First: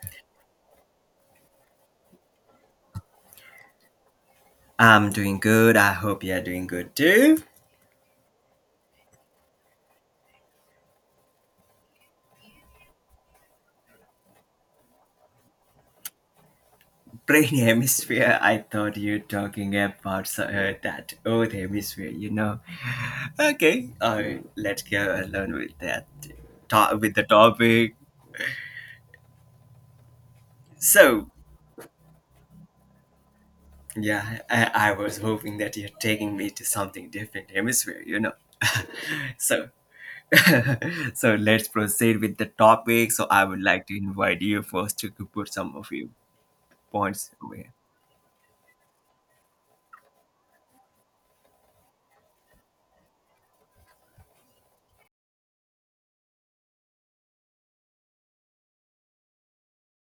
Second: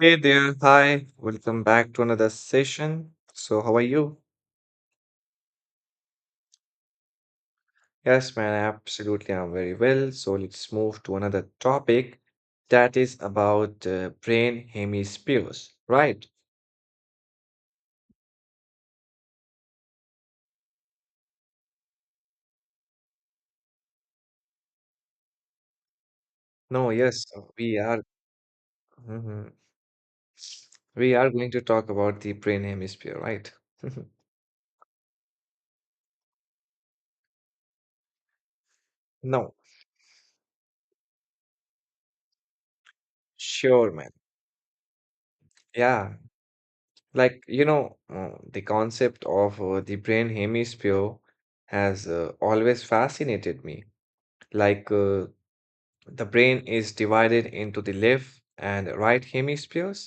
Hey there, hi, welcome back to another session. So, how are you? I'm doing good. I hope you're doing good too. Yes, man, absolutely, I'm very well. So, let's move to another topic that is about brain hemispheres, right? Brain hemisphere. I thought you're talking about that old hemisphere. You know. Okay. All right. Let's go along with that. No, With yes, the we topic. are mhm. We are So going to talk about the brain hemisphere, right? yeah, I was hoping that you're taking me to something different hemisphere. You know. No, so. So let's proceed with the topic. So I would like sure, to man. invite you first to put some of your Yeah, points away. The concept of the brain hemisphere has always fascinated me. Like, uh, The brain is divided into the left and right hemispheres,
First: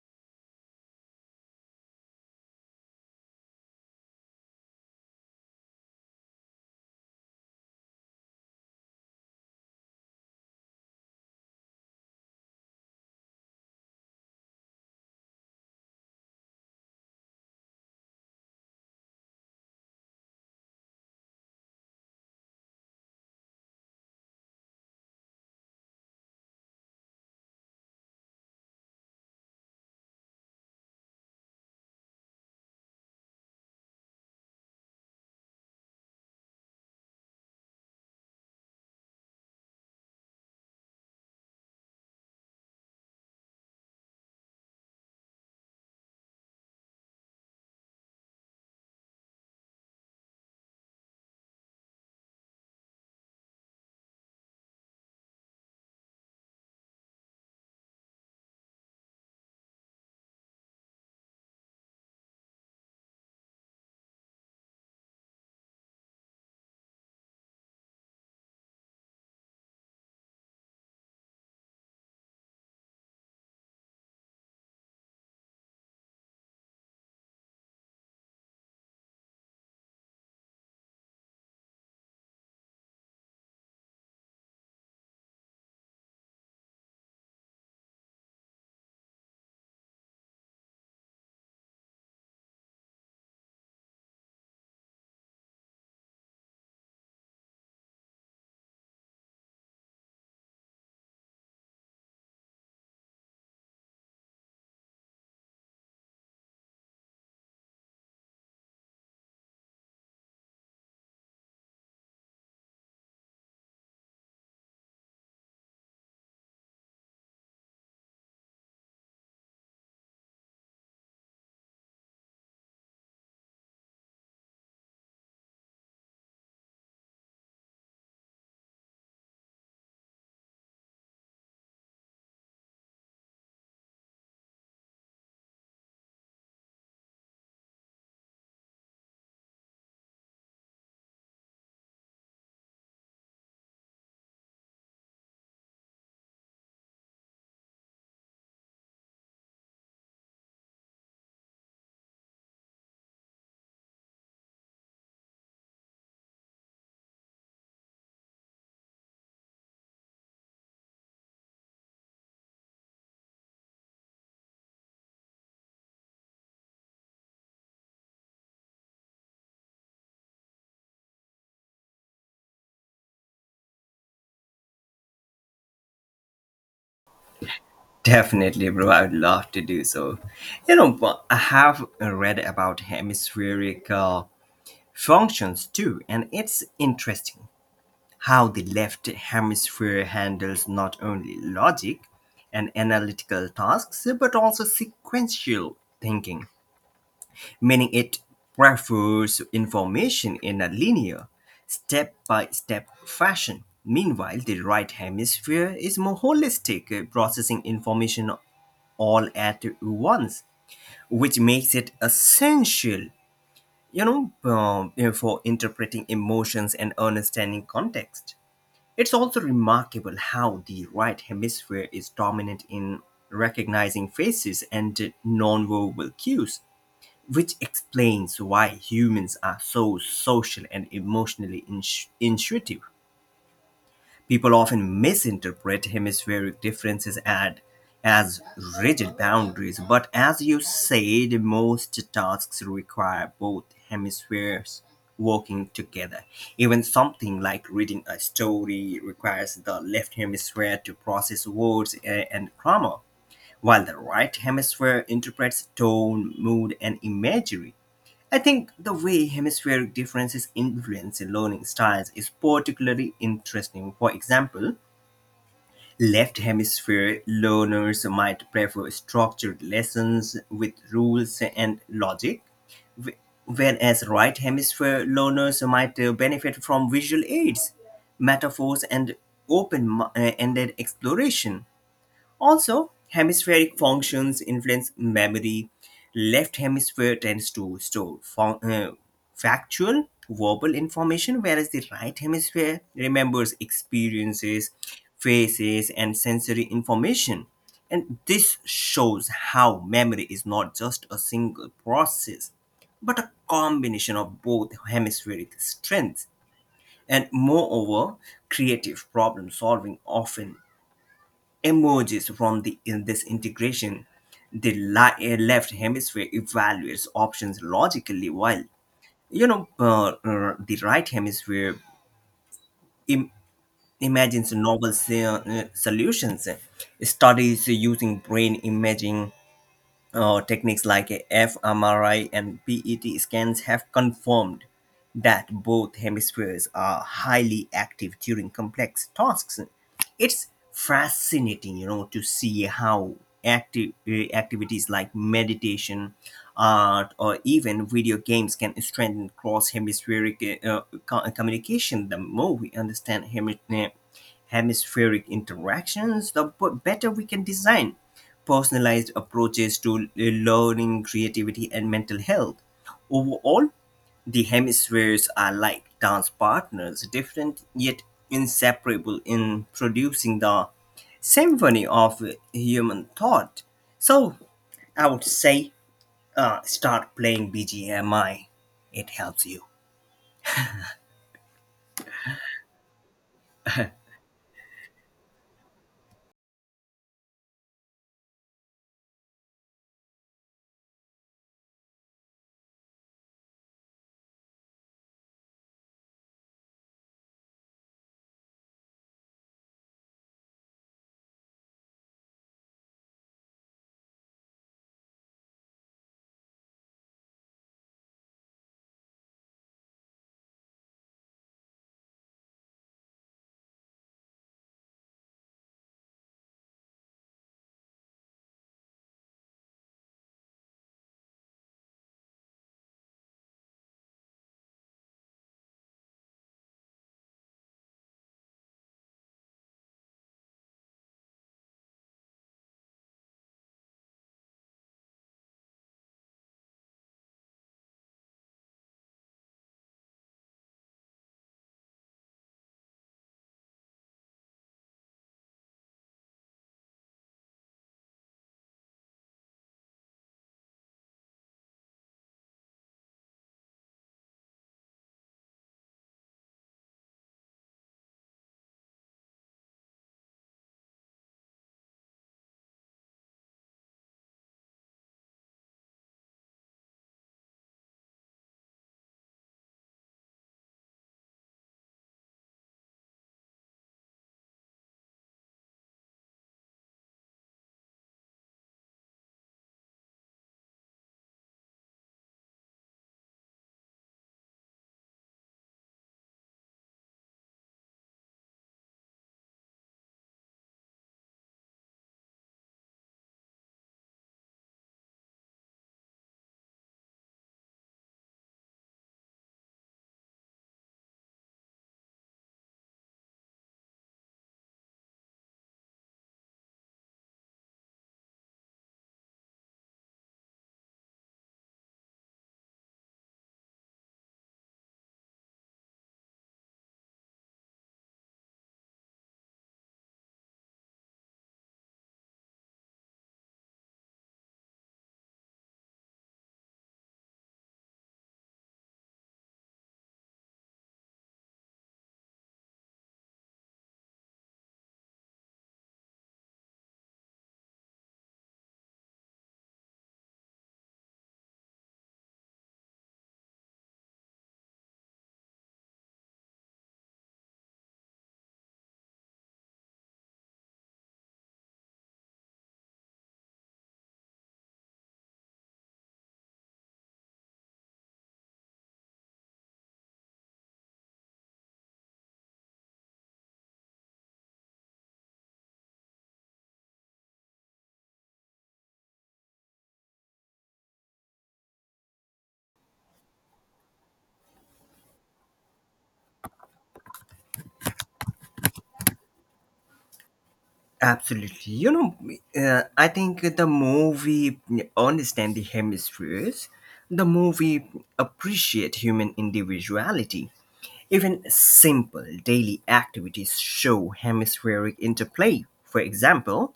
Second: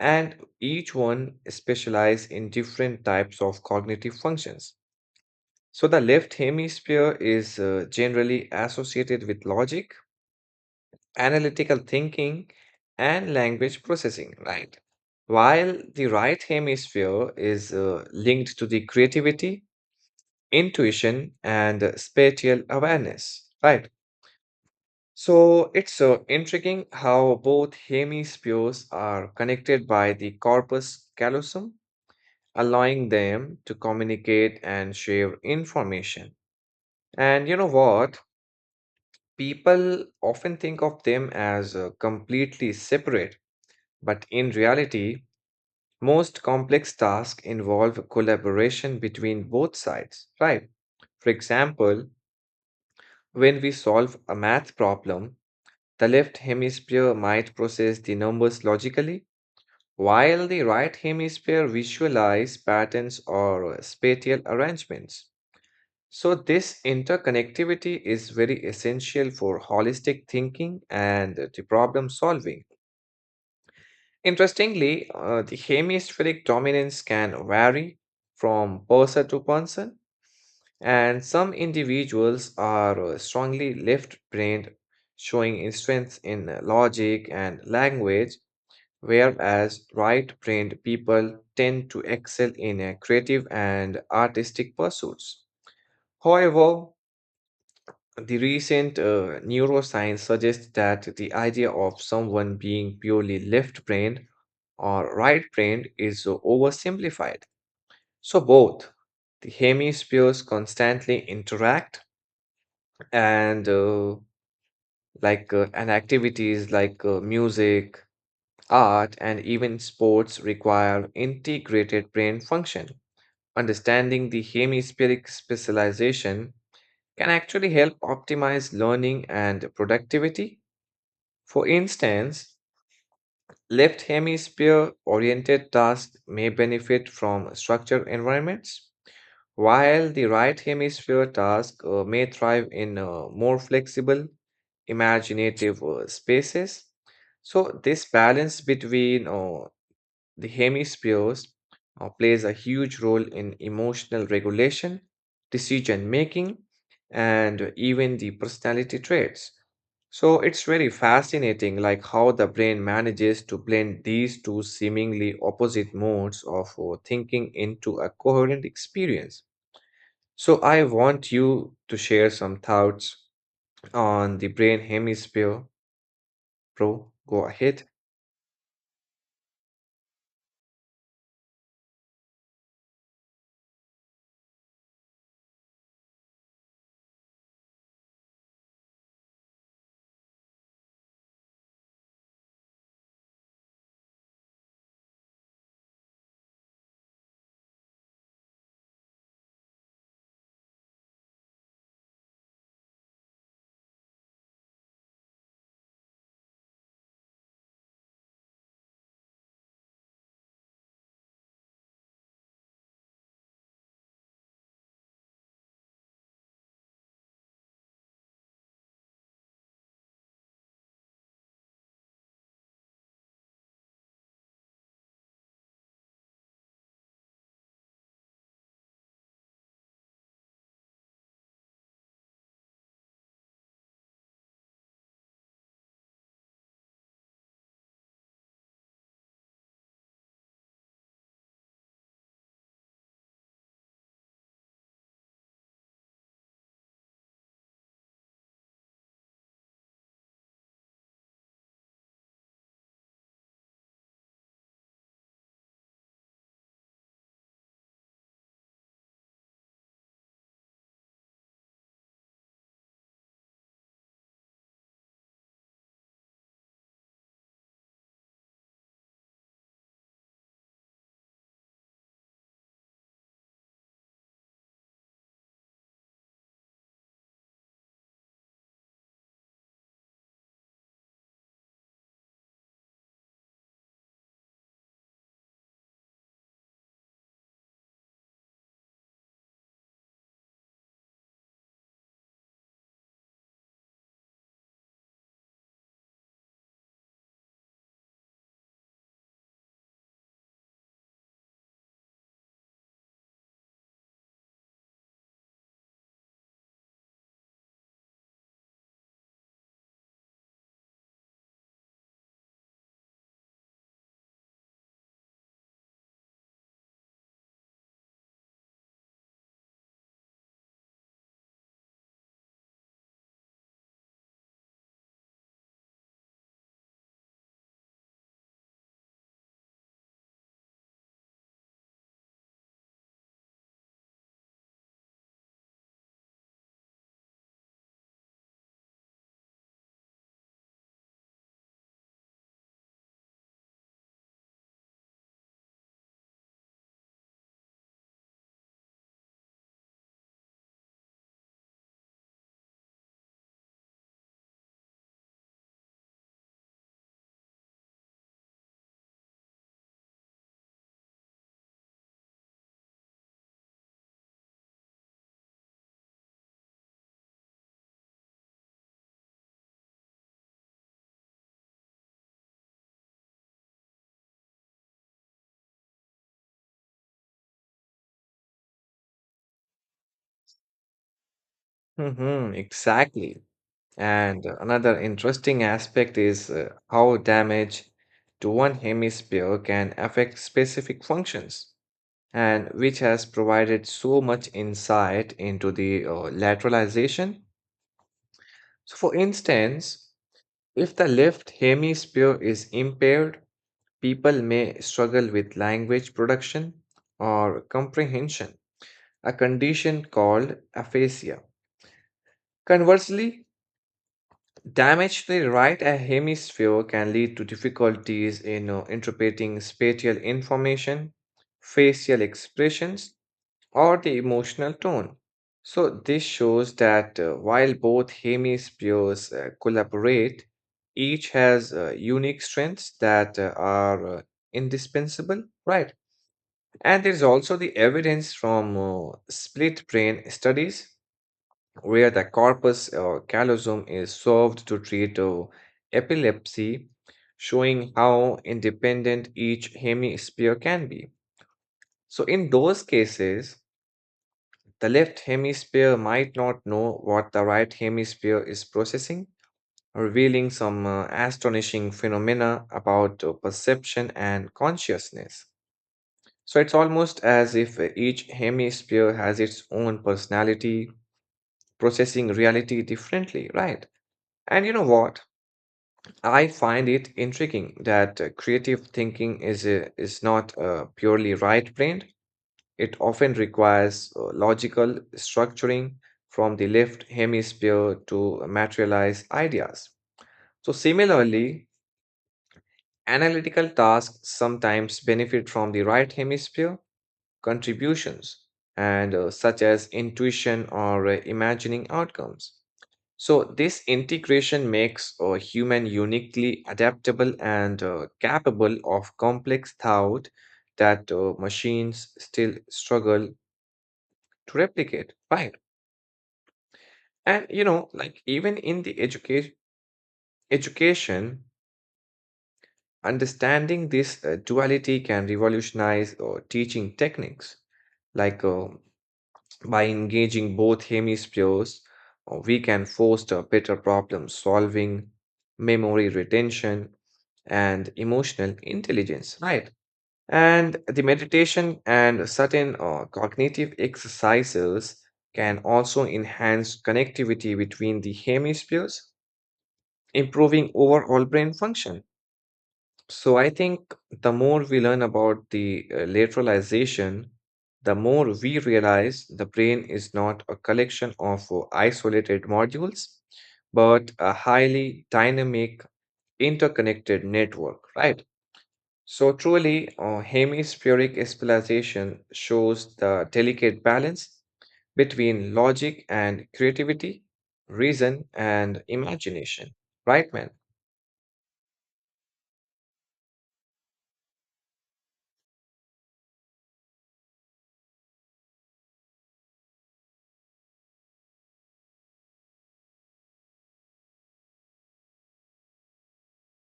and each one specialize in different types of cognitive functions. So the left hemisphere is generally associated with logic, analytical thinking, and language processing, right? While the right hemisphere is linked to the creativity, intuition, and spatial awareness, right? So it's intriguing how both hemispheres are connected by the corpus callosum, allowing them to communicate and share information. And you know what? People often think of them as completely separate, but in reality, most complex tasks involve collaboration between both sides, right? For example, when we solve a math problem, the left hemisphere might process the numbers logically while the right hemisphere visualizes patterns or spatial arrangements. So this interconnectivity is very essential for holistic thinking and the problem solving. Interestingly, the hemispheric dominance can vary from person to person, and some individuals are strongly left-brained, showing strength in logic and language, whereas right-brained people tend to excel in creative and artistic pursuits. However, the recent neuroscience suggests that the idea of someone being purely left-brained or right-brained is oversimplified. So both the hemispheres constantly interact and and activities like music, art, and even sports require integrated brain function. Understanding the hemispheric specialization can actually help optimize learning and productivity. For instance, left hemisphere oriented tasks may benefit from structured environments, while the right hemisphere task may thrive in more flexible, imaginative spaces. So, this balance between the hemispheres plays a huge role in emotional regulation, decision making, and even the personality traits. So it's very fascinating like how the brain manages to blend these two seemingly opposite modes of thinking into a coherent experience. So I want you to share some thoughts on the brain hemisphere, bro. Go ahead. Definitely, bro. I would love to do so. You know, but I have read about hemispheric functions too, and it's interesting how the left hemisphere handles not only logic and analytical tasks, but also sequential thinking, meaning it prefers information in a linear, step by step fashion. Meanwhile, the right hemisphere is more holistic, processing information all at once, which makes it essential, for interpreting emotions and understanding context. It's also remarkable how the right hemisphere is dominant in recognizing faces and nonverbal cues, which explains why humans are so social and emotionally intuitive. People often misinterpret hemispheric differences as rigid boundaries, but as you said, most tasks require both hemispheres working together. Even something like reading a story requires the left hemisphere to process words and grammar, while the right hemisphere interprets tone, mood, and imagery. I think the way hemispheric differences influence learning styles is particularly interesting. For example, left hemisphere learners might prefer structured lessons with rules and logic, whereas right hemisphere learners might benefit from visual aids, metaphors, and open-ended exploration. Also, hemispheric functions influence memory. Left hemisphere tends to store factual, verbal information, whereas the right hemisphere remembers experiences, faces, and sensory information. And this shows how memory is not just a single process, but a combination of both hemispheric strengths. And moreover, creative problem solving often emerges from in this integration. The left hemisphere evaluates options logically, while the right hemisphere Im- imagines novel solutions. Studies using brain imaging, techniques like fMRI and PET scans have confirmed that both hemispheres are highly active during complex tasks. It's fascinating, you know, to see how active activities like meditation, art, or even video games can strengthen cross-hemispheric communication. The more we understand hemispheric interactions, the better we can design personalized approaches to learning, creativity, and mental health. Overall, the hemispheres are like dance partners, different yet inseparable in producing the symphony of human thought. So I would say start playing BGMI. It helps you. Hmm, exactly. And another interesting aspect is how damage to one hemisphere can affect specific functions, and which has provided so much insight into the lateralization. So, for instance, if the left hemisphere is impaired, people may struggle with language production or comprehension, a condition called aphasia. Conversely, damage to the right hemisphere can lead to difficulties in interpreting spatial information, facial expressions, or the emotional tone. So, this shows that while both hemispheres collaborate, each has unique strengths that are indispensable, right? And there's also the evidence from split brain studies where the corpus callosum is solved to treat epilepsy, showing how independent each hemisphere can be. So, in those cases, the left hemisphere might not know what the right hemisphere is processing, revealing some astonishing phenomena about perception and consciousness. So, it's almost as if each hemisphere has its own personality, processing reality differently, right? And you know what? I find it intriguing that creative thinking is not purely right-brained. It often requires logical structuring from the left hemisphere to materialize ideas. So similarly, analytical tasks sometimes benefit from the right hemisphere contributions and such as intuition or imagining outcomes. So, this integration makes a human uniquely adaptable and capable of complex thought that machines still struggle to replicate, right? And you know, like even in the education, understanding this duality can revolutionize teaching techniques. Like uh, By engaging both hemispheres, we can foster better problem solving, memory retention, and emotional intelligence, right? And the meditation and certain cognitive exercises can also enhance connectivity between the hemispheres, improving overall brain function. So I think the more we learn about the lateralization, the more we realize the brain is not a collection of isolated modules, but a highly dynamic, interconnected network, right? So truly, hemispheric specialization shows the delicate balance between logic and creativity, reason and imagination, right, man? Absolutely. You know, I think the more we understand the hemispheres, the more we appreciate human individuality. Even simple daily activities show hemispheric interplay. For example,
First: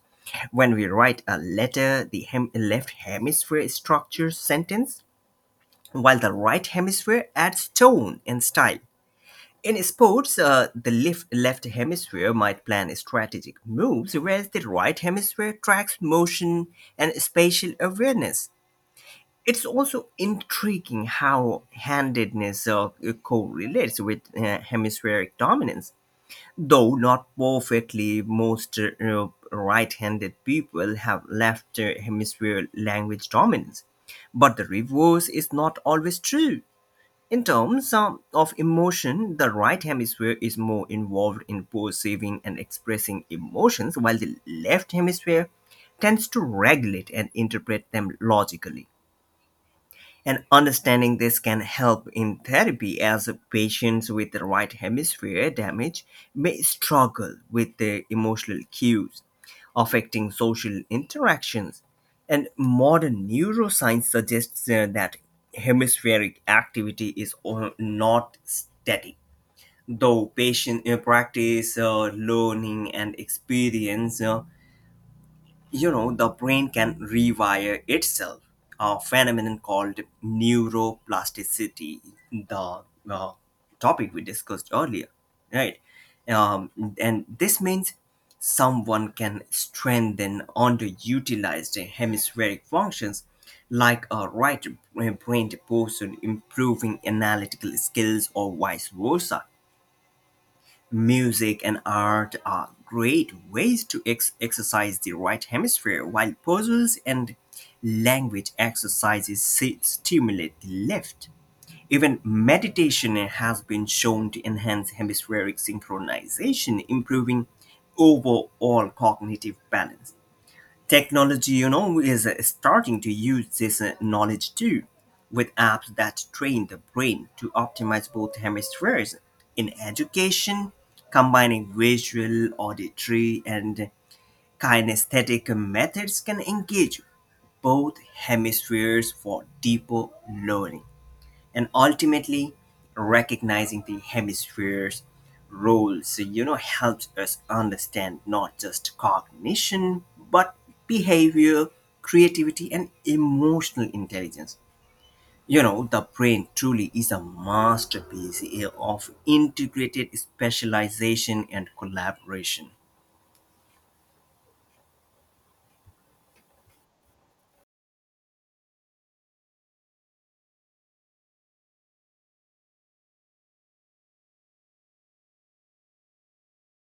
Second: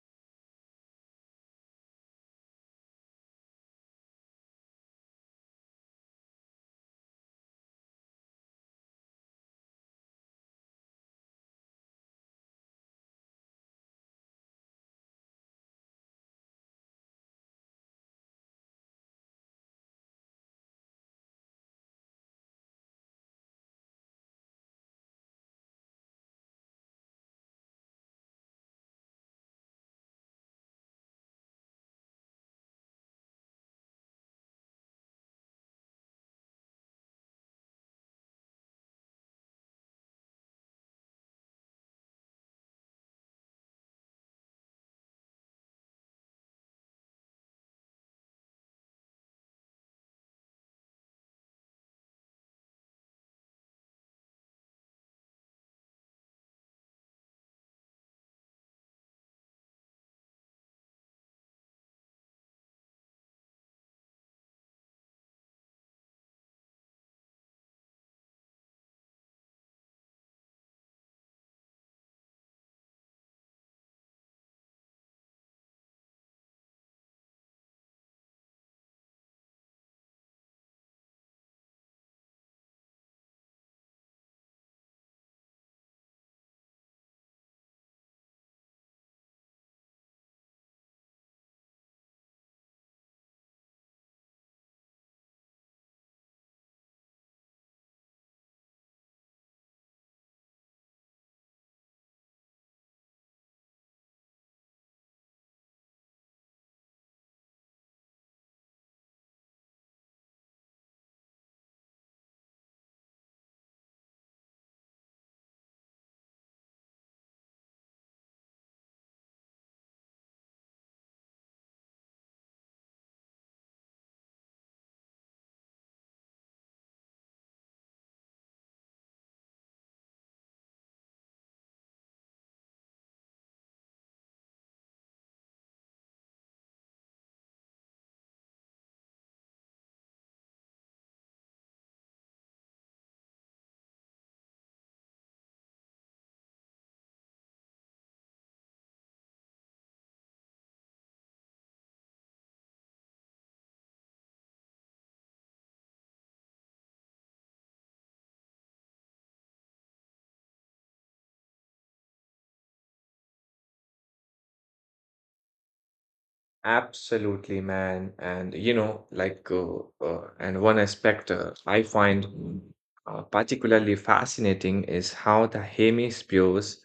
when we write a letter, the left hemisphere structures sentence, while the right hemisphere adds tone and style. In sports, the left hemisphere might plan strategic moves, whereas the right hemisphere tracks motion and spatial awareness. It's also intriguing how handedness correlates with hemispheric dominance. Though not perfectly, most right handed people have left hemisphere language dominance. But the reverse is not always true. In terms of emotion, the right hemisphere is more involved in perceiving and expressing emotions, while the left hemisphere tends to regulate and interpret them logically. And understanding this can help in therapy as patients with the right hemisphere damage may struggle with their emotional cues, affecting social interactions. And modern neuroscience suggests that hemispheric activity is not static. Though patient practice, learning, and experience, you know, the brain can rewire itself, a phenomenon called neuroplasticity, the uh, topic we discussed earlier, right? um, and this means someone can strengthen underutilized hemispheric functions, like a right brained person improving analytical skills or vice versa. Music and art are great ways to exercise the right hemisphere, while puzzles and language exercises stimulate the left. Even meditation has been shown to enhance hemispheric synchronization, improving overall cognitive balance. Technology, you know, is starting to use this knowledge too, with apps that train the brain to optimize both hemispheres. In education, combining visual, auditory, and kinesthetic methods can engage both hemispheres for deeper learning. And ultimately, recognizing the hemisphere's role, so you know, helps us understand not just cognition, but behavior, creativity, and emotional intelligence. You know, the brain truly is a masterpiece of integrated specialization and collaboration. Absolutely, man. And you know, and one aspect I find particularly fascinating is how the hemispheres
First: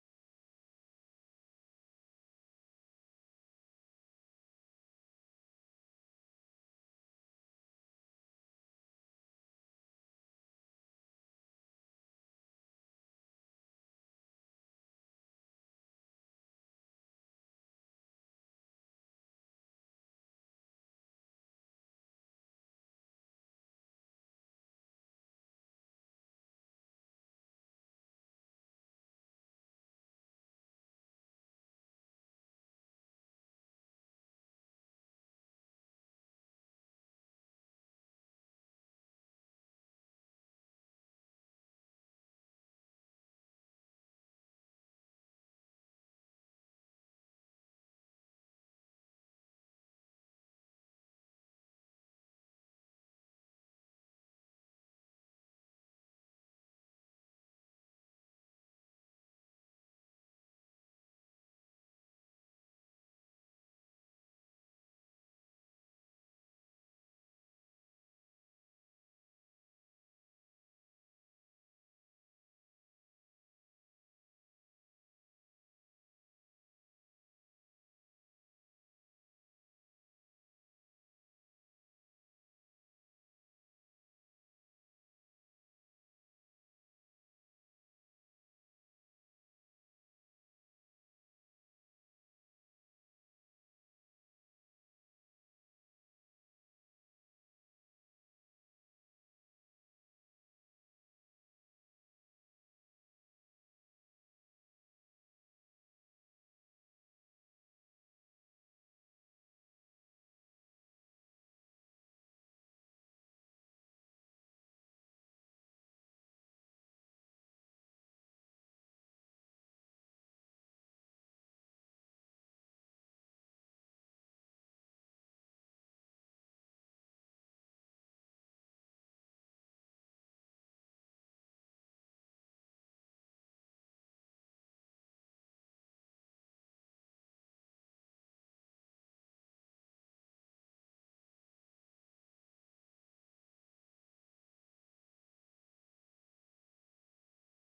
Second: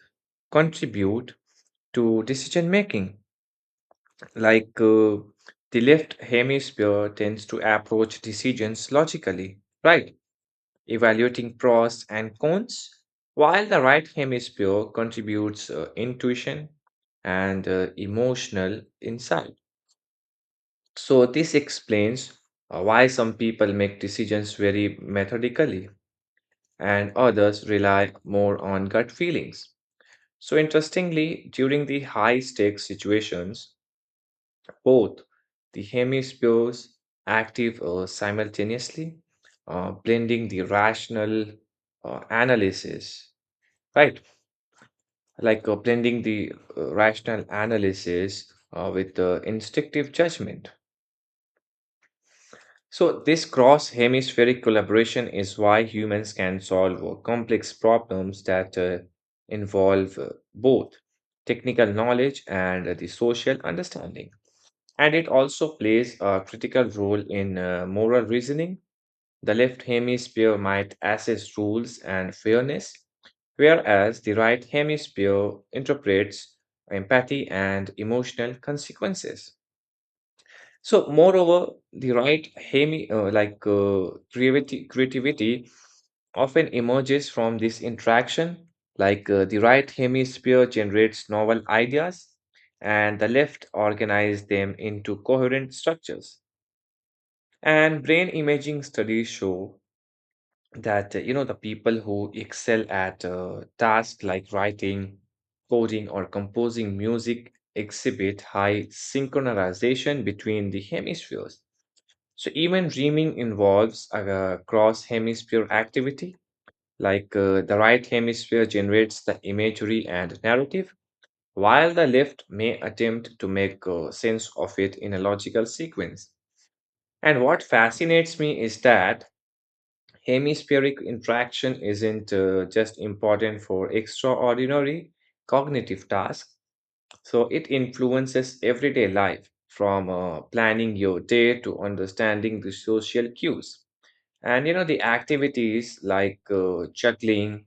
contribute to decision making. Like, uh, the left hemisphere tends to approach decisions logically, right? Evaluating pros and cons, while the right hemisphere contributes intuition and emotional insight. So, this explains why some people make decisions very methodically and others rely more on gut feelings. So, interestingly, during the high stakes situations, both the hemispheres active simultaneously, blending the rational analysis, right? Like blending the rational analysis with the instinctive judgment. So, this cross hemispheric collaboration is why humans can solve complex problems that involve both technical knowledge and the social understanding. And it also plays a critical role in moral reasoning. The left hemisphere might assess rules and fairness, whereas the right hemisphere interprets empathy and emotional consequences. So, moreover, the right hemi like creativity, creativity often emerges from this interaction. The right hemisphere generates novel ideas, and the left organizes them into coherent structures. And brain imaging studies show that you know the people who excel at tasks like writing, coding, or composing music exhibit high synchronization between the hemispheres. So even dreaming involves a cross hemisphere activity, the right hemisphere generates the imagery and narrative, while the left may attempt to make sense of it in a logical sequence. And what fascinates me is that hemispheric interaction isn't just important for extraordinary cognitive tasks, so it influences everyday life, from planning your day to understanding the social cues. And you know, the activities like juggling,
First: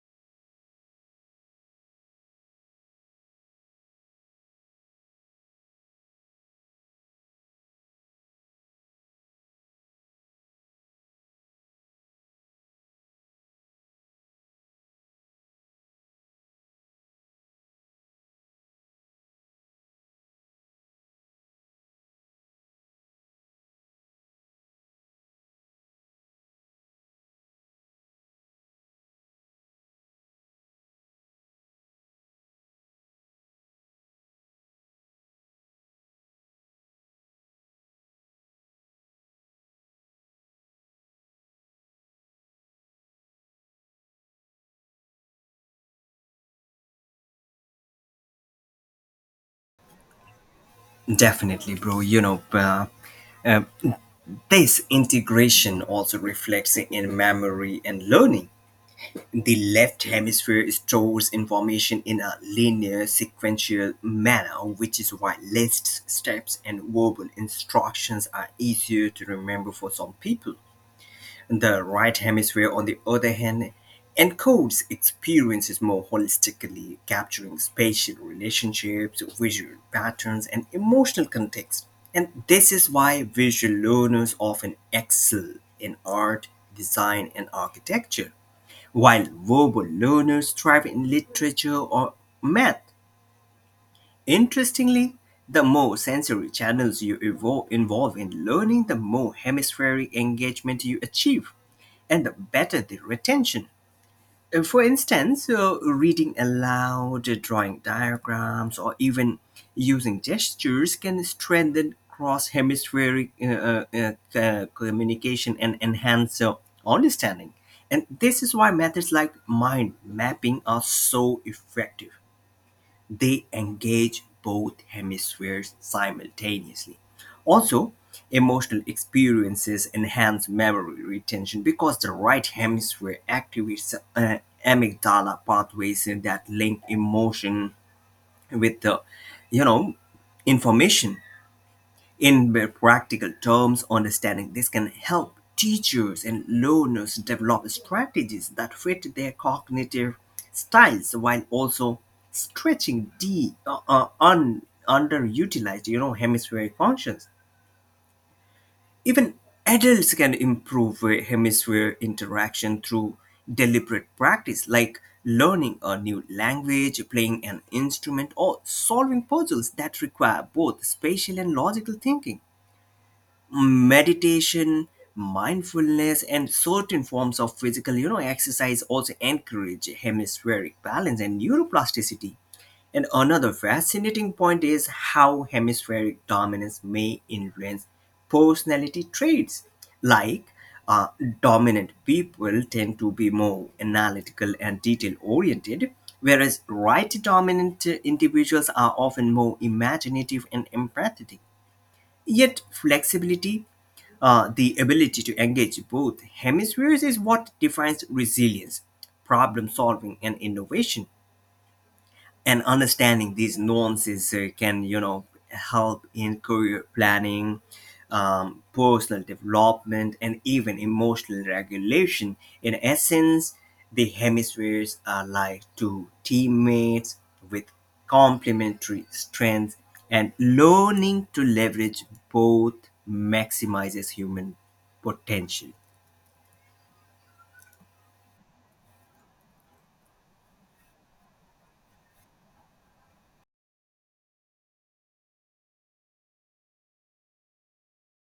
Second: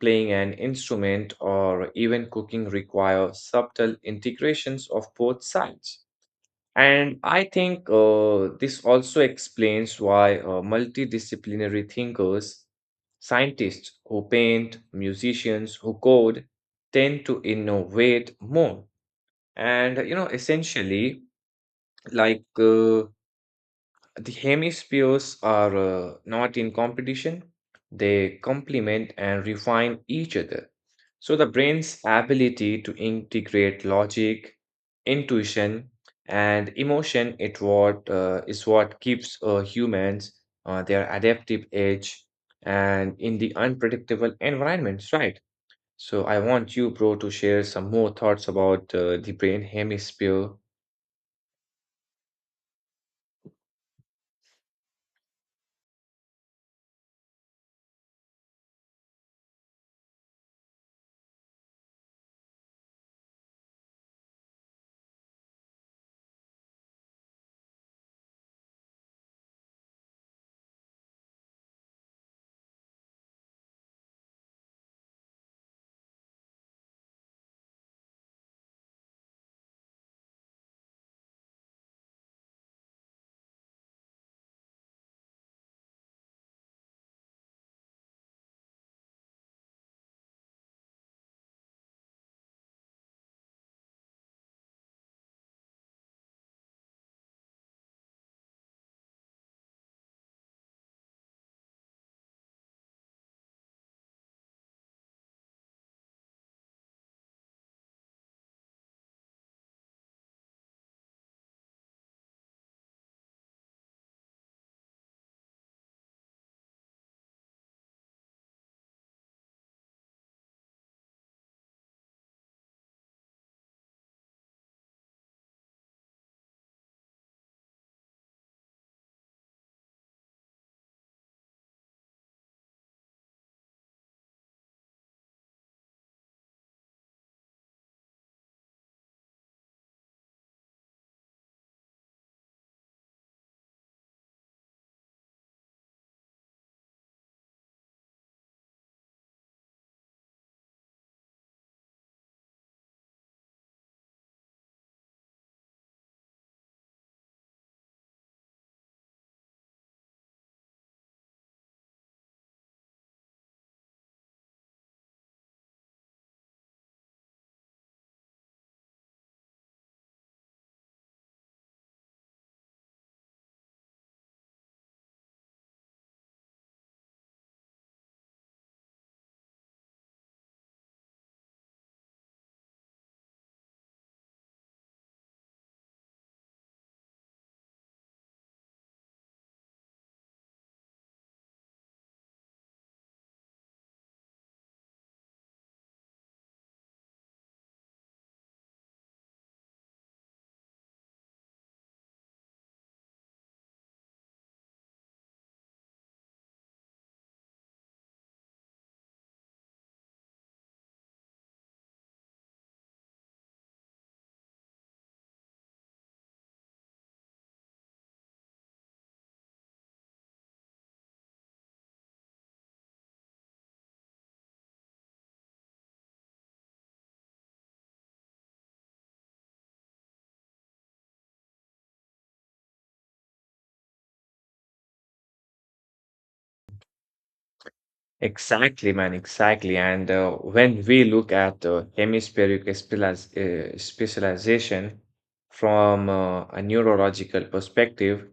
playing an instrument, or even cooking require subtle integrations of both sides. And I think this also explains why multidisciplinary thinkers, scientists who paint, musicians who code, tend to innovate more. And you know, essentially, like uh, the hemispheres are not in competition, they complement and refine each other. So, the brain's ability to integrate logic, intuition, and emotion is what keeps humans their adaptive edge and in the unpredictable environments, right? So, I want you, bro, to share some more thoughts about the brain hemisphere. Definitely, bro. Uh, this integration also reflects in memory and learning. The left hemisphere stores information in a linear, sequential manner, which is why lists, steps, and verbal instructions are easier to remember for some people. The right hemisphere, on the other hand, encodes experiences more holistically, capturing spatial relationships, visual patterns, and emotional context. And this is why visual learners often excel in art, design, and architecture. While verbal learners thrive in literature or math, interestingly, the more sensory channels you involve in learning, the more hemispheric engagement you achieve and the better the retention. For instance, reading aloud, drawing diagrams, or even using gestures can strengthen cross hemispheric communication and enhance understanding. And this is why methods like mind mapping are so effective. They engage both hemispheres simultaneously. Also, emotional experiences enhance memory retention because the right hemisphere activates amygdala pathways that link emotion with you know, information. In very practical terms, understanding this can help teachers and learners develop strategies that fit their cognitive styles while also stretching the underutilized, you know, hemispheric functions. Even adults can improve hemisphere interaction through deliberate practice, like learning a new language, playing an instrument, or solving puzzles that require both spatial and logical thinking. Meditation, mindfulness, and certain forms of physical, you know, exercise also encourage hemispheric balance and neuroplasticity. And another fascinating point is how hemispheric dominance may influence personality traits. Like, uh, dominant people tend to be more analytical and detail oriented, whereas right dominant individuals are often more imaginative and empathetic. Yet flexibility, the ability to engage both hemispheres, is what defines resilience, problem solving, and innovation. And understanding these nuances, can, you know, help in career planning, personal development, and even emotional regulation. In essence, the hemispheres are like two teammates with complementary strengths, and learning to leverage both maximizes human potential. Exactly, man, exactly. And when we look at specialization from a neurological perspective,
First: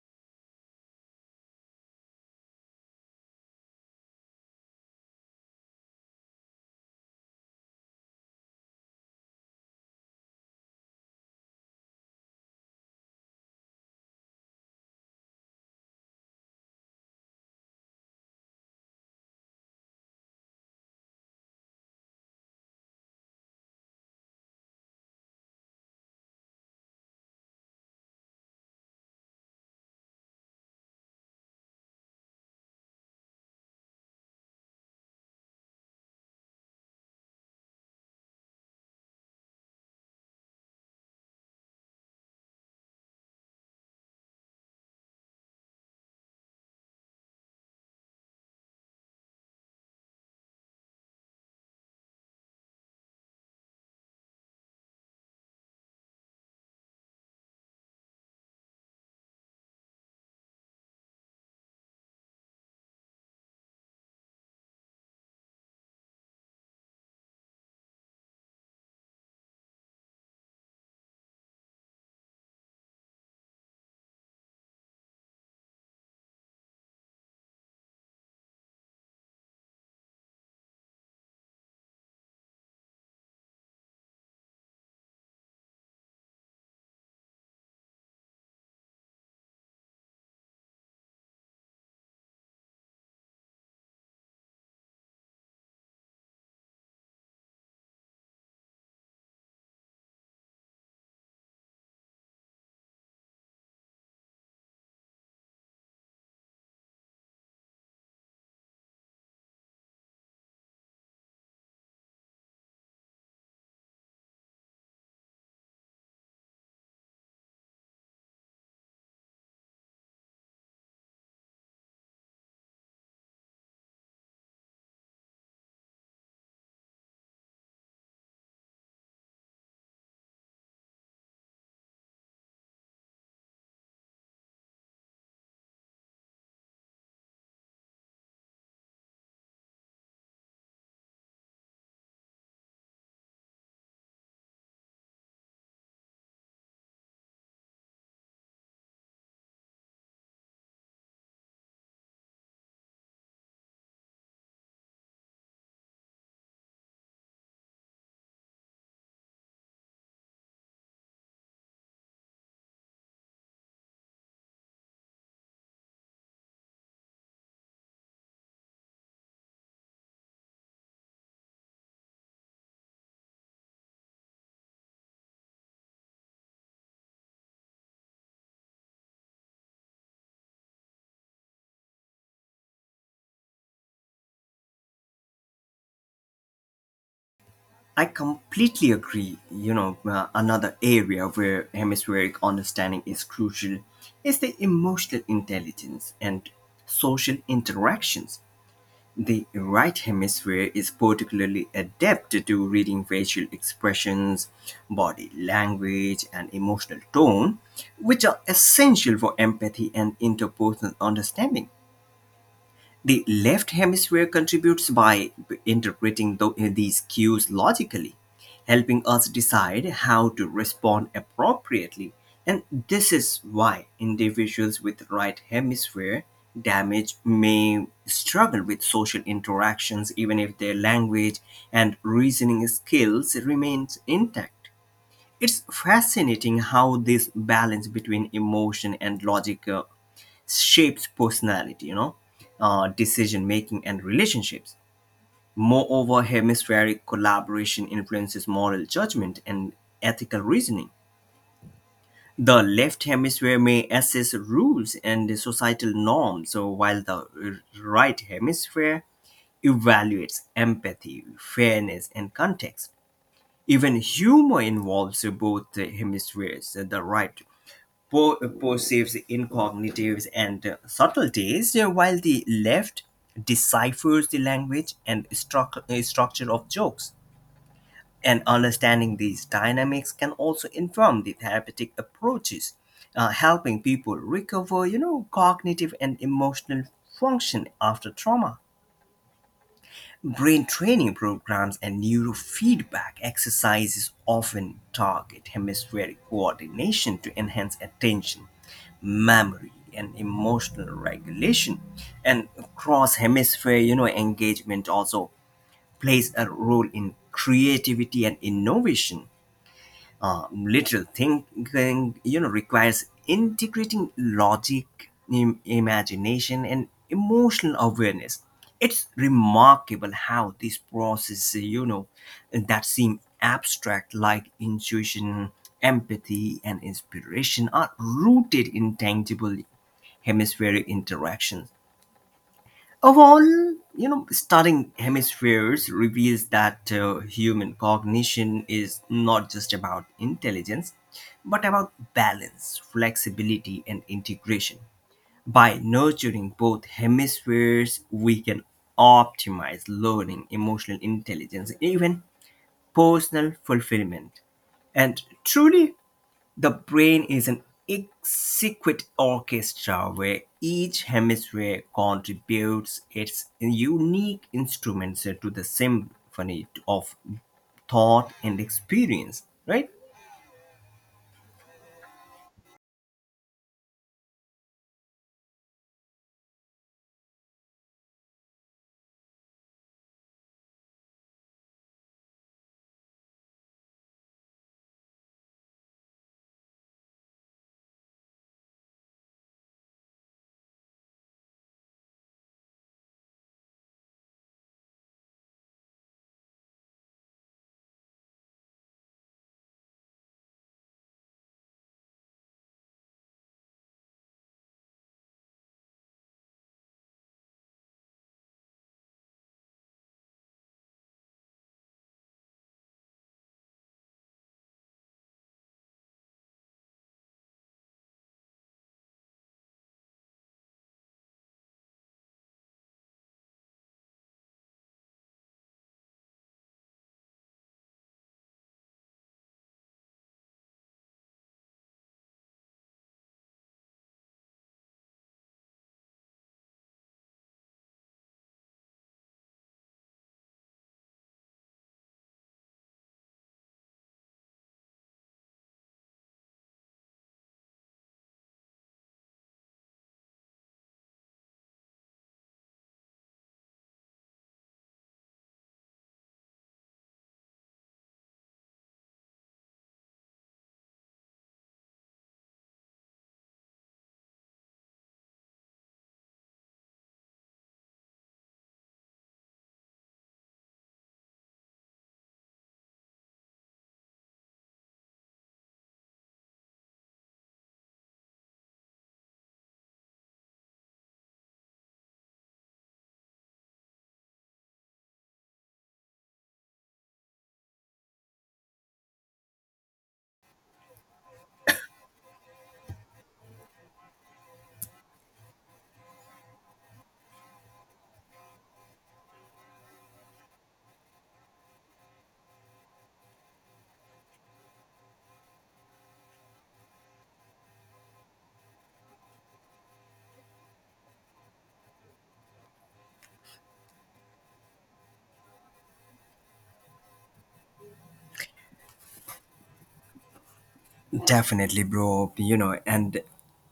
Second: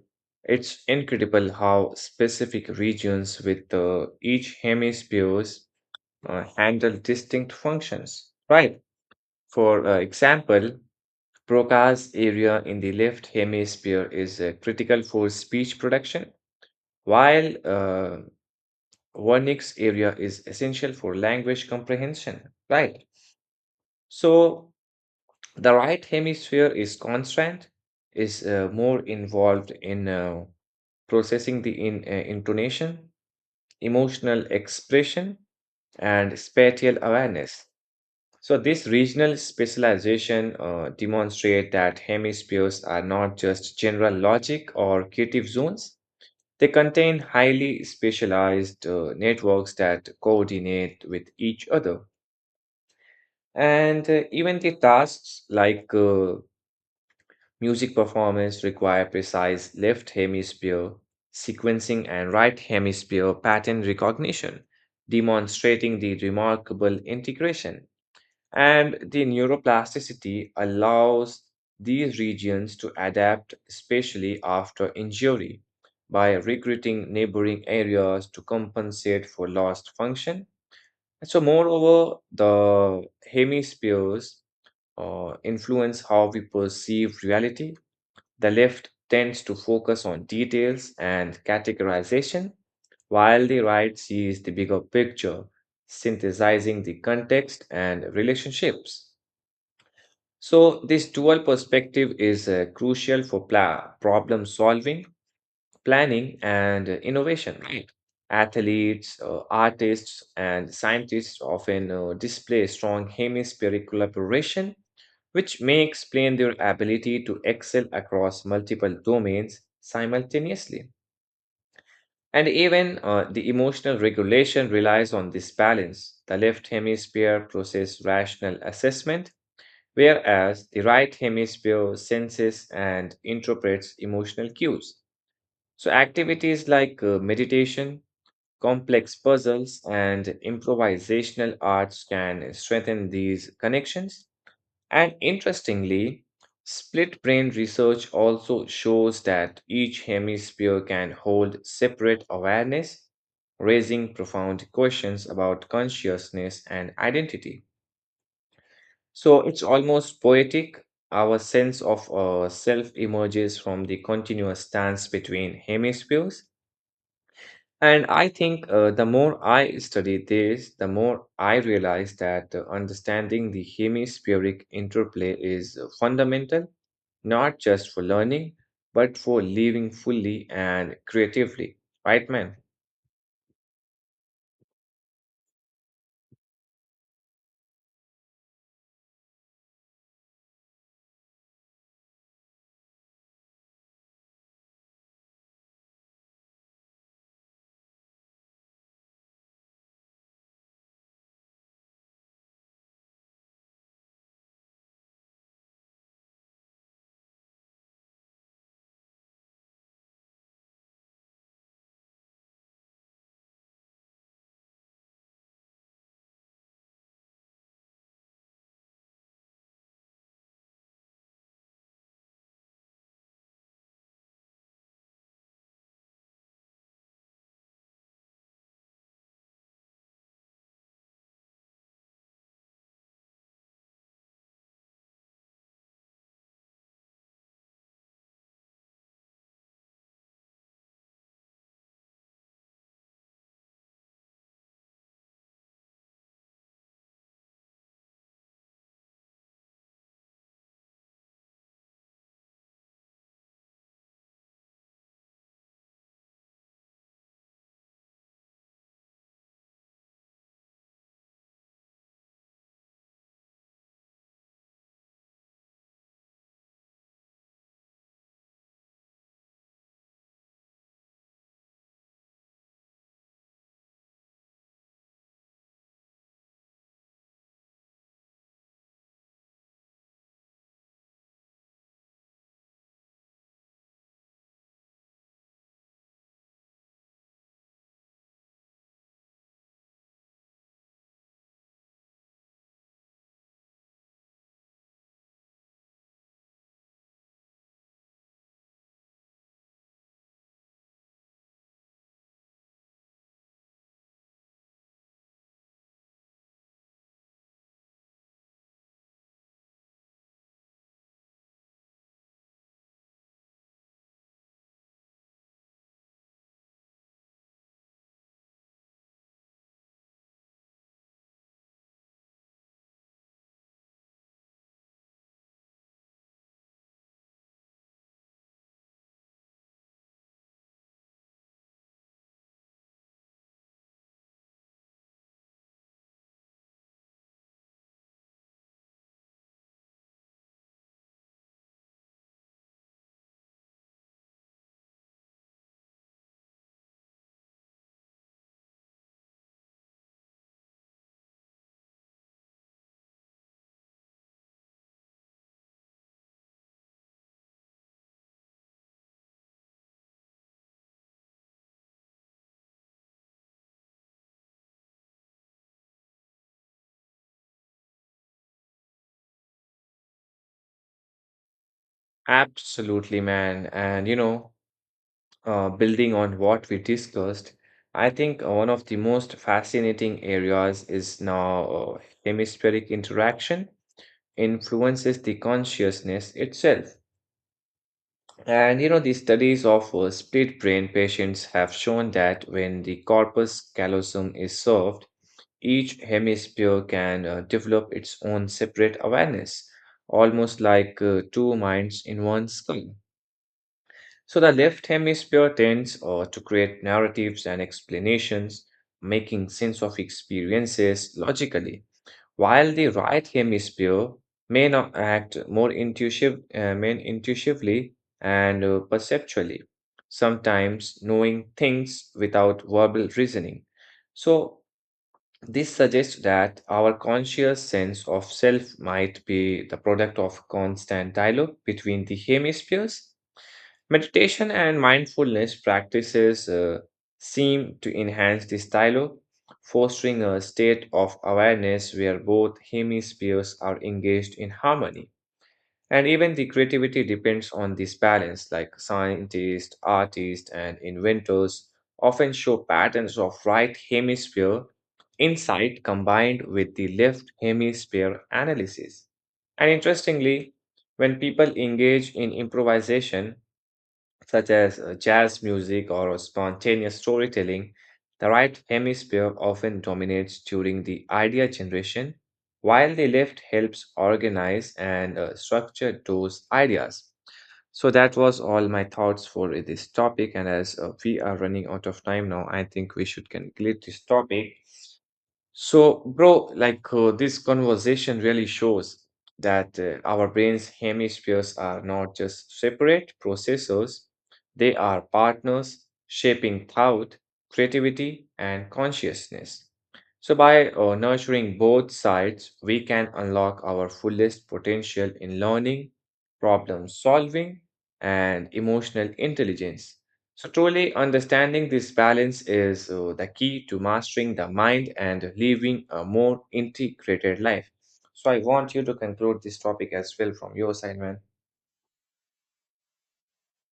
it's incredible how specific regions with each hemispheres handle distinct functions, right. For example, Broca's area in the left hemisphere is critical for speech production, while Vernix area is essential for language comprehension, right? So the right hemisphere is more involved in processing intonation, emotional expression, and spatial awareness. So this regional specialization demonstrate that hemispheres are not just general logic or creative zones. They contain highly specialized networks that coordinate with each other. And even the tasks like music performance require precise left hemisphere sequencing and right hemisphere pattern recognition, demonstrating the remarkable integration. And the neuroplasticity allows these regions to adapt, especially after injury, by recruiting neighboring areas to compensate for lost function. And so, moreover, the hemispheres influence how we perceive reality. The left tends to focus on details and categorization, while the right sees the bigger picture, synthesizing the context and relationships. So, this dual perspective is crucial for problem solving, planning, and innovation, right. Athletes, artists, and scientists often display strong hemispheric collaboration which may explain their ability to excel across multiple domains simultaneously. And even the emotional regulation relies on this balance. The left hemisphere processes rational assessment, whereas the right hemisphere senses and interprets emotional cues. So, activities like meditation, complex puzzles, and improvisational arts can strengthen these connections. And interestingly, split brain research also shows that each hemisphere can hold separate awareness, raising profound questions about consciousness and identity. So it's almost poetic. Our sense of self emerges from the continuous dance between hemispheres, and I think the more I study this, the more I realize that understanding the hemispheric interplay is fundamental, not just for learning, but for living fully and creatively. Right, man? I completely agree. You know, another area where hemispheric understanding is crucial is the emotional intelligence and social interactions. The right hemisphere is particularly adept to reading facial expressions, body language, and emotional tone, which are essential for empathy and interpersonal understanding. The left hemisphere contributes by interpreting these cues logically, helping us decide how to respond appropriately. And this is why individuals with right hemisphere damage may struggle with social interactions even if their language and reasoning skills remain intact. It's fascinating how this balance between emotion and logic shapes personality, you know, decision making, and relationships. Moreover, hemispheric collaboration influences moral judgment and ethical reasoning. The left hemisphere may assess rules and societal norms, so while the right hemisphere evaluates empathy, fairness, and context. Even humor involves both hemispheres, the right Poe perceives incognitives and subtleties, while the left deciphers the language and structure of jokes. And understanding these dynamics can also inform the therapeutic approaches, helping people recover, you know, cognitive and emotional function after trauma. Brain training programs and neurofeedback exercises often target hemispheric coordination to enhance attention, memory, and emotional regulation. And cross hemisphere, you know, engagement also plays a role in creativity and innovation. Literal thinking, you know, requires integrating logic, imagination, and emotional awareness. It's remarkable how these processes, you know, that seem abstract, like intuition, empathy, and inspiration, are rooted in tangible hemispheric interactions. Overall, you know, studying hemispheres reveals that human cognition is not just about intelligence, but about balance, flexibility, and integration. By nurturing both hemispheres, we can optimize learning, emotional intelligence, even personal fulfillment. And truly, the brain is an exquisite orchestra where each hemisphere contributes its unique instruments to the symphony of thought and experience, right? Absolutely, man. And you know, building on what we discussed, I think one of the most fascinating areas is now hemispheric interaction influences the consciousness itself. And you know, the studies of split brain patients have shown that when the corpus callosum is served, each hemisphere can develop its own separate awareness, almost like two minds in one skull. So the left hemisphere tends to create narratives and explanations, making sense of experiences logically while the right hemisphere may now act more intuitively and perceptually, sometimes knowing things without verbal reasoning. So, this suggests that our conscious sense of self might be the product of constant dialogue between the hemispheres. Meditation and mindfulness practices seem to enhance this dialogue, fostering a state of awareness where both hemispheres are engaged in harmony. And even the creativity depends on this balance, like scientists, artists, and inventors often show patterns of right hemisphere insight combined with the left hemisphere analysis. And interestingly, when people engage in improvisation, such as jazz music or spontaneous storytelling, the right hemisphere often dominates during the idea generation, while the left helps organize and structure those ideas. So, that was all my thoughts for this topic. And as we are running out of time now, I think we should conclude this topic. So, bro, this conversation really shows that our brain's hemispheres are not just separate processors, they are partners shaping thought, creativity, and consciousness. So, by nurturing both sides, we can unlock our fullest potential in learning, problem solving, and emotional intelligence. So, truly understanding this balance is the key to mastering the mind and living a more integrated life. So, I want you to conclude this topic as well from your side, man. Definitely, bro. You know, and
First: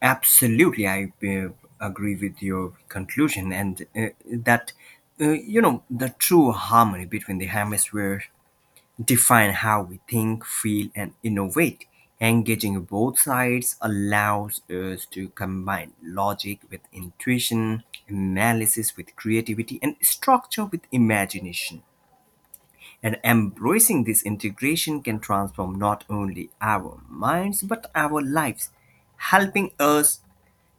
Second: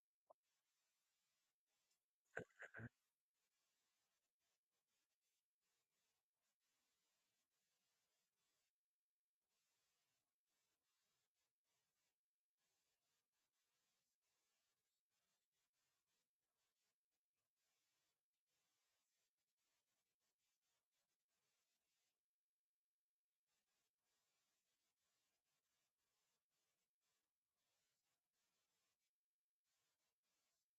absolutely, I agree with your conclusion, and that you know, the true harmony between the hemispheres define how we think, feel, and innovate. Engaging both sides allows us to combine logic with intuition, analysis with creativity, and structure with imagination. And embracing this integration can transform not only our minds but our lives, helping us,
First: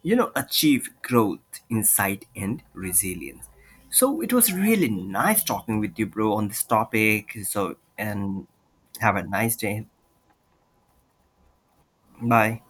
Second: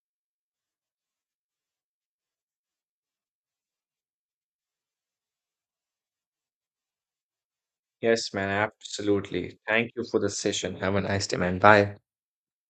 you know, achieve growth, insight, and resilience. So it was really nice talking with you, bro, on this topic. So Yes, and man, have a nice absolutely. day. Thank you for the session. Have a nice day, man. Bye. Bye.